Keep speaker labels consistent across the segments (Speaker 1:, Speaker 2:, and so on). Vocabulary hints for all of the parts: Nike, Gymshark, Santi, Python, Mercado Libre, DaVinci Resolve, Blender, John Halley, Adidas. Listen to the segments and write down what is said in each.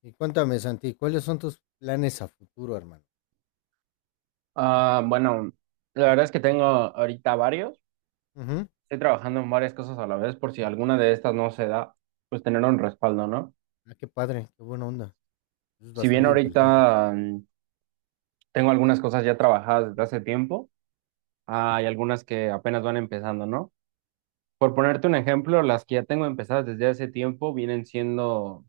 Speaker 1: Y cuéntame, Santi, ¿cuáles son tus planes a futuro, hermano?
Speaker 2: Ah, bueno, la verdad es que tengo ahorita varios.
Speaker 1: Ujú.
Speaker 2: Estoy trabajando en varias cosas a la vez por si alguna de estas no se da, pues tener un respaldo, ¿no?
Speaker 1: Ah, qué padre, qué buena onda. Es
Speaker 2: Si bien
Speaker 1: bastante inteligente.
Speaker 2: ahorita tengo algunas cosas ya trabajadas desde hace tiempo, hay algunas que apenas van empezando, ¿no? Por ponerte un ejemplo, las que ya tengo empezadas desde hace tiempo vienen siendo,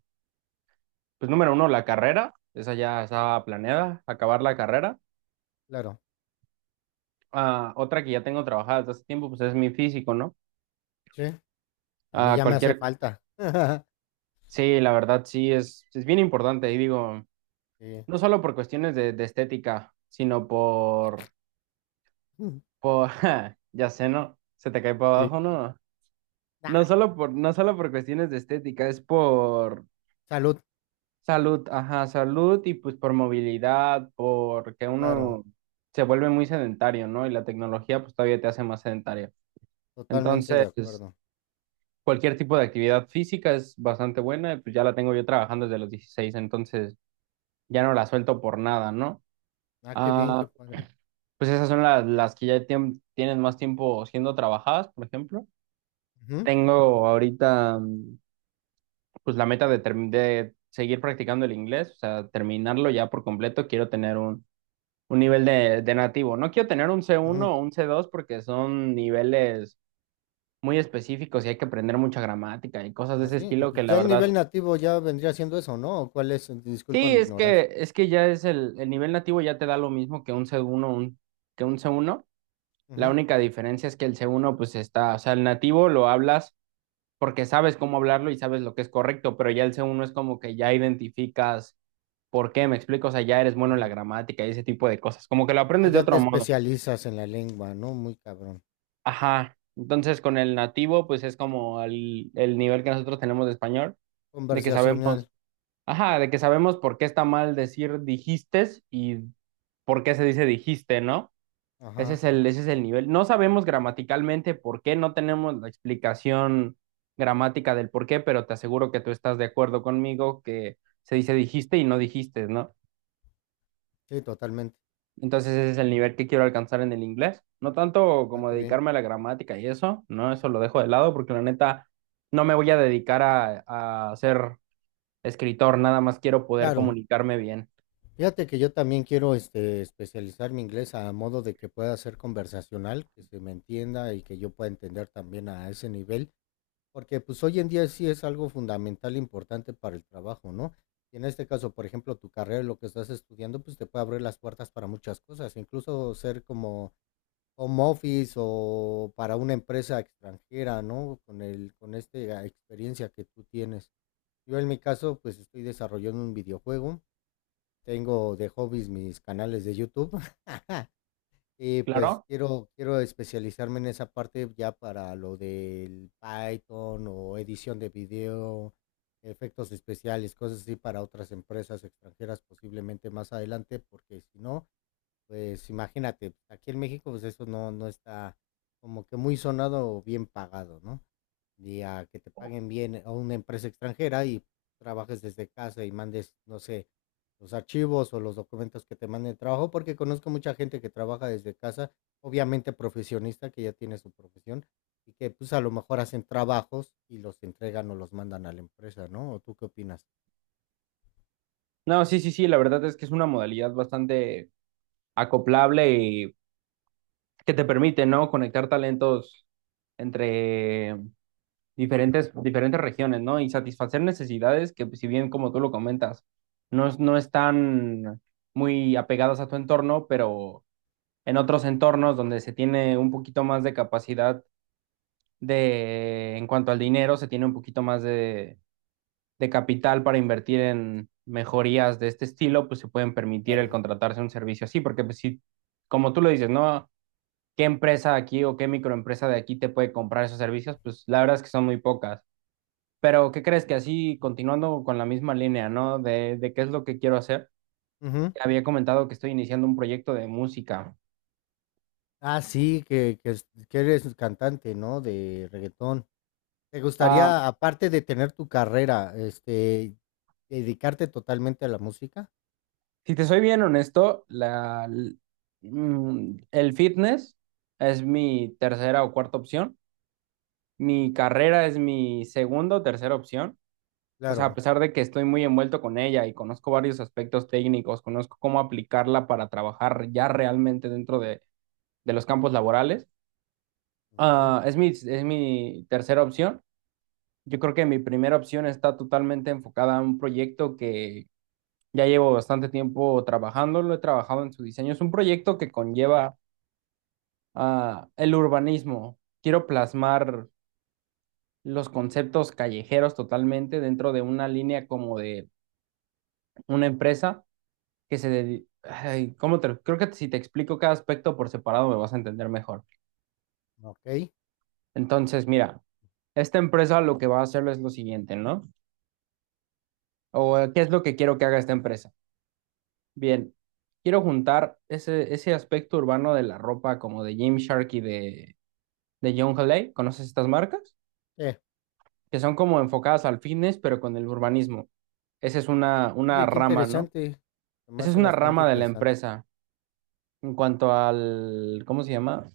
Speaker 2: pues número uno, la carrera. Esa ya estaba planeada, acabar la carrera.
Speaker 1: Claro.
Speaker 2: Ah, otra que ya tengo trabajada desde hace tiempo, pues es mi físico, ¿no?
Speaker 1: Sí. A mí
Speaker 2: A
Speaker 1: ya me hace
Speaker 2: cualquier
Speaker 1: falta.
Speaker 2: sí, la verdad sí, es bien importante. Y digo,
Speaker 1: Sí.
Speaker 2: no solo por cuestiones de estética, sino por, ja, ya sé, ¿no? Se te cae para
Speaker 1: Sí.
Speaker 2: abajo, ¿no? No
Speaker 1: Nah,
Speaker 2: solo por, no solo por cuestiones de estética, es por
Speaker 1: salud.
Speaker 2: salud, ajá, salud y pues por movilidad, porque
Speaker 1: Claro,
Speaker 2: uno se vuelve muy sedentario, ¿no? Y la tecnología pues todavía te hace más sedentario.
Speaker 1: totalmente de
Speaker 2: Entonces,
Speaker 1: acuerdo.
Speaker 2: cualquier tipo de actividad física es bastante buena y pues ya la tengo yo trabajando desde los 16, entonces ya no la suelto por nada, ¿no?
Speaker 1: Ah, qué bien, qué
Speaker 2: Ah,
Speaker 1: padre.
Speaker 2: pues esas son las que ya tienen más tiempo siendo trabajadas, por ejemplo.
Speaker 1: Ujú,
Speaker 2: Tengo ahorita pues la meta de, de seguir practicando el inglés, o sea, terminarlo ya por completo. Quiero tener un nivel de nativo. No quiero tener un c
Speaker 1: ujú.
Speaker 2: uno o un C2 porque son niveles muy específicos y hay que aprender mucha gramática y cosas de ese
Speaker 1: Así,
Speaker 2: estilo que
Speaker 1: pues
Speaker 2: la
Speaker 1: ya el nivel
Speaker 2: verdad...
Speaker 1: nativo ya vendría siendo eso, ¿no? ¿O cuál es? Disculpa
Speaker 2: Sí,
Speaker 1: mi
Speaker 2: es
Speaker 1: ignorancia.
Speaker 2: que, es que ya es el nivel nativo ya te da lo mismo que un C1, que un C1. La
Speaker 1: Ujú,
Speaker 2: única diferencia es que el C1 pues está, o sea, el nativo lo hablas porque sabes cómo hablarlo y sabes lo que es correcto, pero ya el C1 es como que ya identificas por qué, me explico, o sea, ya eres bueno en la
Speaker 1: ujú.
Speaker 2: gramática y ese tipo de cosas, como que lo aprendes de
Speaker 1: Allá te
Speaker 2: otro modo.
Speaker 1: especializas en la lengua, ¿no? Muy cabrón.
Speaker 2: Ajá, entonces con el nativo pues es como el nivel que nosotros tenemos de español, de que sabemos,
Speaker 1: Conversacional.
Speaker 2: ajá, de que sabemos por qué está mal decir dijistes y por qué se dice dijiste, ¿no?
Speaker 1: Ajá.
Speaker 2: Ese es el nivel. No sabemos gramaticalmente por qué, no tenemos la explicación gramática del por qué, pero te aseguro que tú estás de acuerdo conmigo que se dice dijiste y no dijiste, ¿no?
Speaker 1: Sí, totalmente.
Speaker 2: Entonces ese es el nivel que quiero alcanzar en el inglés. No tanto
Speaker 1: Ah,
Speaker 2: como
Speaker 1: qué bien.
Speaker 2: dedicarme a la gramática y eso, ¿no? Eso lo dejo de lado porque la neta no me voy a dedicar a ser escritor, nada más quiero poder
Speaker 1: Claro,
Speaker 2: comunicarme bien.
Speaker 1: fíjate que yo también quiero, especializar mi inglés a modo de que pueda ser conversacional, que se me entienda y que yo pueda entender también a ese nivel, porque, pues, hoy en día sí es algo fundamental importante para el trabajo, ¿no? Y en este caso, por ejemplo, tu carrera, lo que estás estudiando, pues, te puede abrir las puertas para muchas cosas, incluso ser como home office o para una empresa extranjera, ¿no? Con el con este, ah, experiencia que tú tienes. Yo en mi caso, pues, estoy desarrollando un videojuego, tengo de hobbies mis canales de YouTube. Y pues
Speaker 2: ¿Claro?
Speaker 1: quiero especializarme en esa parte ya para lo del Python o edición de video, efectos especiales, cosas así para otras empresas extranjeras posiblemente más adelante, porque si no, pues imagínate, pues, aquí en México, pues eso no, no está como que muy sonado o bien pagado, ¿no? Y a que te paguen bien a una empresa extranjera y trabajes desde casa y mandes, no sé, los archivos o los documentos que te manden el trabajo, porque conozco mucha gente que trabaja desde casa, obviamente profesionista, que ya tiene su profesión, y que pues a lo mejor hacen trabajos y los entregan o los mandan a la empresa, ¿no? ¿O tú qué opinas?
Speaker 2: No, sí, sí, sí, la verdad es que es una modalidad bastante acoplable y que te permite, ¿no? Conectar talentos entre diferentes, diferentes regiones, ¿no? Y satisfacer necesidades que, si bien, como tú lo comentas, no, no están muy apegadas a tu entorno, pero en otros entornos donde se tiene un poquito más de capacidad en cuanto al dinero, se tiene un poquito más de, capital para invertir en mejorías de este estilo, pues se pueden permitir el
Speaker 1: Claro.
Speaker 2: contratarse un servicio así, porque pues, si, como tú lo dices, ¿no? Qué empresa aquí o qué microempresa de aquí te puede comprar esos servicios, pues la verdad es que son muy pocas. Pero ¿qué crees que así, continuando con la misma línea, ¿no? De qué es lo que quiero hacer.
Speaker 1: Ujú.
Speaker 2: Te había comentado que estoy iniciando un proyecto de música.
Speaker 1: Ah, sí, que es que eres cantante, ¿no?, de reggaetón. ¿Te
Speaker 2: Ah,
Speaker 1: gustaría, aparte de tener tu carrera, dedicarte totalmente a la música?
Speaker 2: si te soy bien honesto, el fitness es mi tercera o cuarta opción. Mi carrera es mi segunda o tercera opción. O sea, a
Speaker 1: Claro,
Speaker 2: pesar de que estoy muy envuelto con ella y conozco varios aspectos técnicos, conozco cómo aplicarla para trabajar ya realmente dentro de los campos laborales,
Speaker 1: okey.
Speaker 2: ah, es mi tercera opción. Yo creo que mi primera opción está totalmente enfocada a un proyecto que ya llevo bastante tiempo trabajando, lo he trabajado en su diseño. Es un proyecto que conlleva ah, el urbanismo. Quiero plasmar los conceptos callejeros totalmente dentro de una línea como de una empresa que se
Speaker 1: Ujú,
Speaker 2: ay, ¿cómo te lo- creo que si te explico cada aspecto por separado me vas a entender mejor.
Speaker 1: okey.
Speaker 2: Entonces, mira, esta empresa lo que va a hacer es lo siguiente, ¿no? O qué es lo que quiero que haga esta empresa. Bien, quiero juntar ese aspecto urbano de la ropa como de Gymshark y de John Halley. ¿Conoces estas marcas?
Speaker 1: Eh,
Speaker 2: Que son como enfocadas al fitness, pero con el urbanismo. Esa es una
Speaker 1: Oye, qué
Speaker 2: rama, ¿no?
Speaker 1: interesante, se me
Speaker 2: Esa es
Speaker 1: hace
Speaker 2: una
Speaker 1: bastante
Speaker 2: rama de la
Speaker 1: interesante.
Speaker 2: empresa. En cuanto al ¿cómo se llama?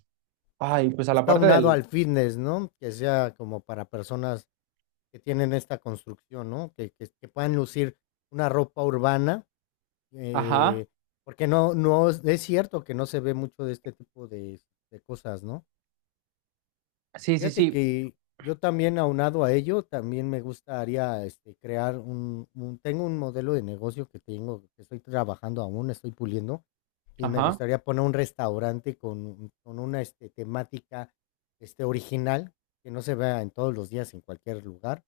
Speaker 2: Ay, pues a la
Speaker 1: Está
Speaker 2: parte
Speaker 1: unado
Speaker 2: del,
Speaker 1: al fitness, ¿no?, que sea como para personas que tienen esta construcción, ¿no?, que puedan lucir una ropa urbana.
Speaker 2: ajá,
Speaker 1: Eh, Porque no, es cierto que no se ve mucho de este tipo de cosas, ¿no?
Speaker 2: sí, sí,
Speaker 1: Fíjate
Speaker 2: sí.
Speaker 1: que yo también aunado a ello, también me gustaría, crear un, tengo un modelo de negocio que tengo, que estoy trabajando aún, estoy puliendo, y me
Speaker 2: Ajá,
Speaker 1: gustaría poner un restaurante con una, temática, original, que no se vea en todos los días en cualquier lugar.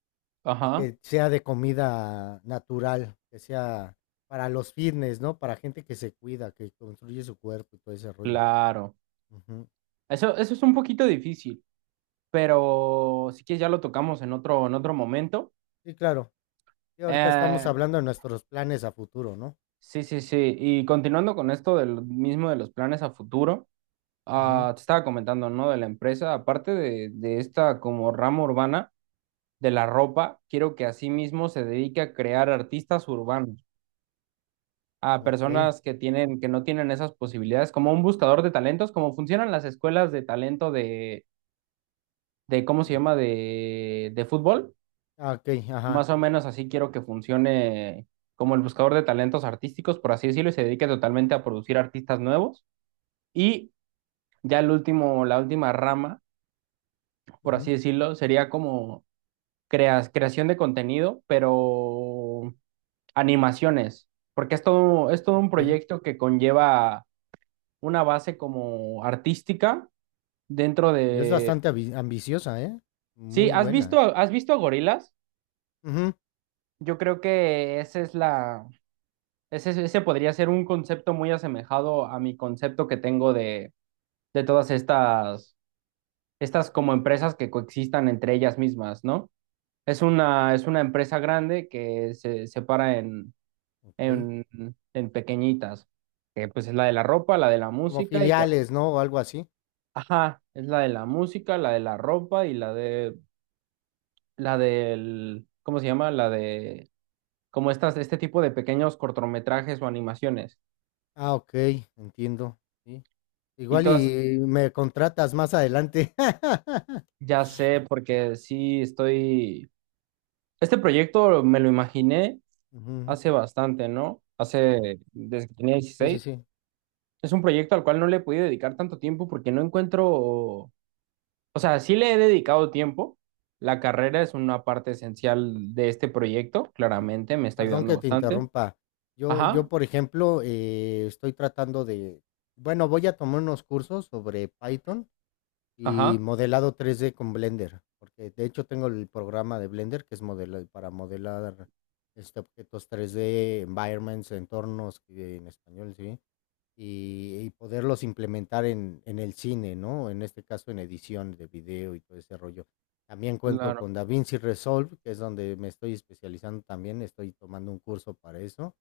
Speaker 1: Y
Speaker 2: ajá,
Speaker 1: que sea de comida natural, que sea para los fitness, ¿no? Para gente que se cuida, que construye su cuerpo y todo ese rollo.
Speaker 2: claro.
Speaker 1: Ujú.
Speaker 2: Eso es un poquito difícil, pero si quieres ya lo tocamos en otro momento.
Speaker 1: Sí, claro. Y ahorita estamos
Speaker 2: Eh,
Speaker 1: hablando de nuestros planes a futuro, ¿no?
Speaker 2: sí, sí, sí. Y continuando con esto del mismo de los planes a futuro,
Speaker 1: Ujú.
Speaker 2: ah, te estaba comentando, ¿no? De la empresa, aparte de esta como rama urbana de la ropa, quiero que asimismo se dedique a crear artistas urbanos, a
Speaker 1: Okey.
Speaker 2: personas que tienen, que no tienen esas posibilidades, como un buscador de talentos, como funcionan las escuelas de talento de cómo se
Speaker 1: De...
Speaker 2: llama de, fútbol.
Speaker 1: ah, okey, ajá.
Speaker 2: Más o menos así quiero que funcione como el buscador de talentos artísticos, por así decirlo, y se dedique totalmente a producir artistas nuevos. Y ya el último, la última rama, por así
Speaker 1: Ujú.
Speaker 2: decirlo, sería como creación de contenido, pero animaciones, porque es todo un
Speaker 1: Okey.
Speaker 2: proyecto que conlleva una base como artística dentro
Speaker 1: Y es
Speaker 2: de...
Speaker 1: bastante abi ambiciosa, ¿eh?
Speaker 2: Sí,
Speaker 1: Muy buena.
Speaker 2: has visto a gorilas?
Speaker 1: Ujú.
Speaker 2: Yo creo que esa es ese, ese podría ser un concepto muy asemejado a mi concepto que tengo de todas estas, como empresas que coexistan entre ellas mismas, ¿no? Es una empresa grande que se separa en,
Speaker 1: Okey.
Speaker 2: en, en pequeñitas, que pues es la de la ropa, la de la
Speaker 1: Como
Speaker 2: música y que,
Speaker 1: filiales, ¿no? O algo así.
Speaker 2: ajá, es la de la música, la de la ropa y la de, la del, ¿cómo se llama? La de, como estas, este tipo de pequeños cortometrajes o animaciones.
Speaker 1: Ah, okey, entiendo. Sí.
Speaker 2: Y
Speaker 1: Igual
Speaker 2: todas
Speaker 1: y me contratas más adelante.
Speaker 2: ya sé, porque sí estoy. Este proyecto me lo imaginé
Speaker 1: Ujú.
Speaker 2: hace bastante, ¿no? Hace, desde que tenía
Speaker 1: Sí, sí,
Speaker 2: 16.
Speaker 1: sí.
Speaker 2: Es un proyecto al cual no le he podido dedicar tanto tiempo porque no encuentro. O sea, sí le he dedicado tiempo. La carrera es una parte esencial de este proyecto,
Speaker 1: Mm.
Speaker 2: claramente, me está
Speaker 1: Perdón
Speaker 2: ayudando
Speaker 1: que te
Speaker 2: bastante.
Speaker 1: interrumpa. Yo
Speaker 2: Ajá,
Speaker 1: yo, por ejemplo, estoy tratando de, bueno, voy a tomar unos cursos sobre Python y
Speaker 2: ajá,
Speaker 1: modelado 3D con Blender, porque, de hecho, tengo el programa de Blender, que es modela para modelar, objetos 3D, environments, entornos, que en español, sí. Y poderlos implementar en el cine, ¿no? En este caso, en edición de video y todo ese rollo. También cuento
Speaker 2: claro,
Speaker 1: con DaVinci Resolve, que es donde me estoy especializando también, estoy tomando un curso para eso,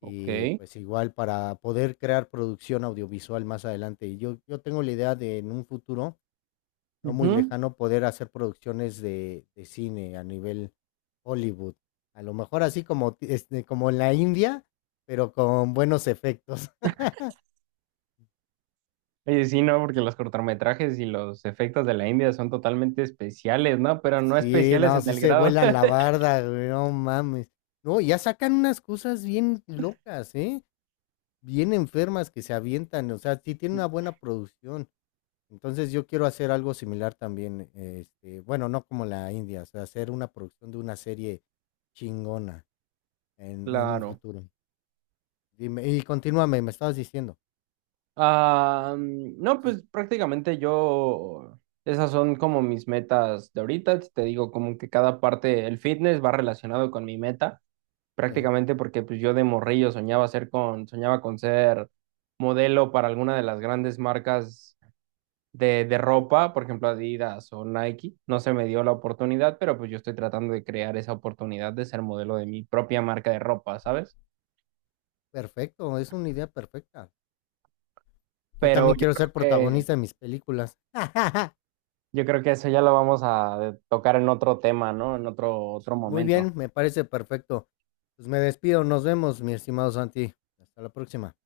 Speaker 2: ok.
Speaker 1: y, pues, igual para poder crear producción audiovisual más adelante. Y yo tengo la idea de, en un futuro no muy
Speaker 2: Ujú.
Speaker 1: lejano, poder hacer producciones de cine a nivel Hollywood. A lo mejor así como como en la India, pero con buenos efectos.
Speaker 2: Oye, sí, no, porque los cortometrajes y los efectos de la India son totalmente especiales, ¿no? Pero no
Speaker 1: Sí,
Speaker 2: especiales
Speaker 1: no,
Speaker 2: en
Speaker 1: sí
Speaker 2: el
Speaker 1: se
Speaker 2: grado.
Speaker 1: vuelan la barda, güey, no mames. No, ya sacan unas cosas bien locas, ¿eh? Bien enfermas que se avientan, o sea, sí tiene una buena producción. Entonces yo quiero hacer algo similar también, bueno, no como la India, o sea, hacer una producción de una serie chingona en, un
Speaker 2: Claro.
Speaker 1: futuro. Dime, y continúame, me estabas diciendo.
Speaker 2: Ah, mm, no,
Speaker 1: Sí,
Speaker 2: pues prácticamente yo, esas son como mis metas de ahorita. Si te digo como que cada parte, el fitness va relacionado con mi meta,
Speaker 1: sí.
Speaker 2: prácticamente porque pues yo de morrillo soñaba ser con, soñaba con ser modelo para alguna de las grandes marcas de ropa, por ejemplo Adidas o Nike. No se me dio la oportunidad, pero pues yo estoy tratando de crear esa oportunidad de ser modelo de mi propia marca de ropa, ¿sabes?
Speaker 1: Perfecto, es una idea perfecta. Yo
Speaker 2: Pero
Speaker 1: también
Speaker 2: yo
Speaker 1: quiero
Speaker 2: creo
Speaker 1: ser
Speaker 2: que
Speaker 1: protagonista de mis películas.
Speaker 2: yo creo que eso ya lo vamos a tocar en otro tema, ¿no? En otro
Speaker 1: Muy
Speaker 2: momento.
Speaker 1: bien, me parece perfecto. Pues me despido, nos vemos, mi estimado Santi. Hasta la próxima.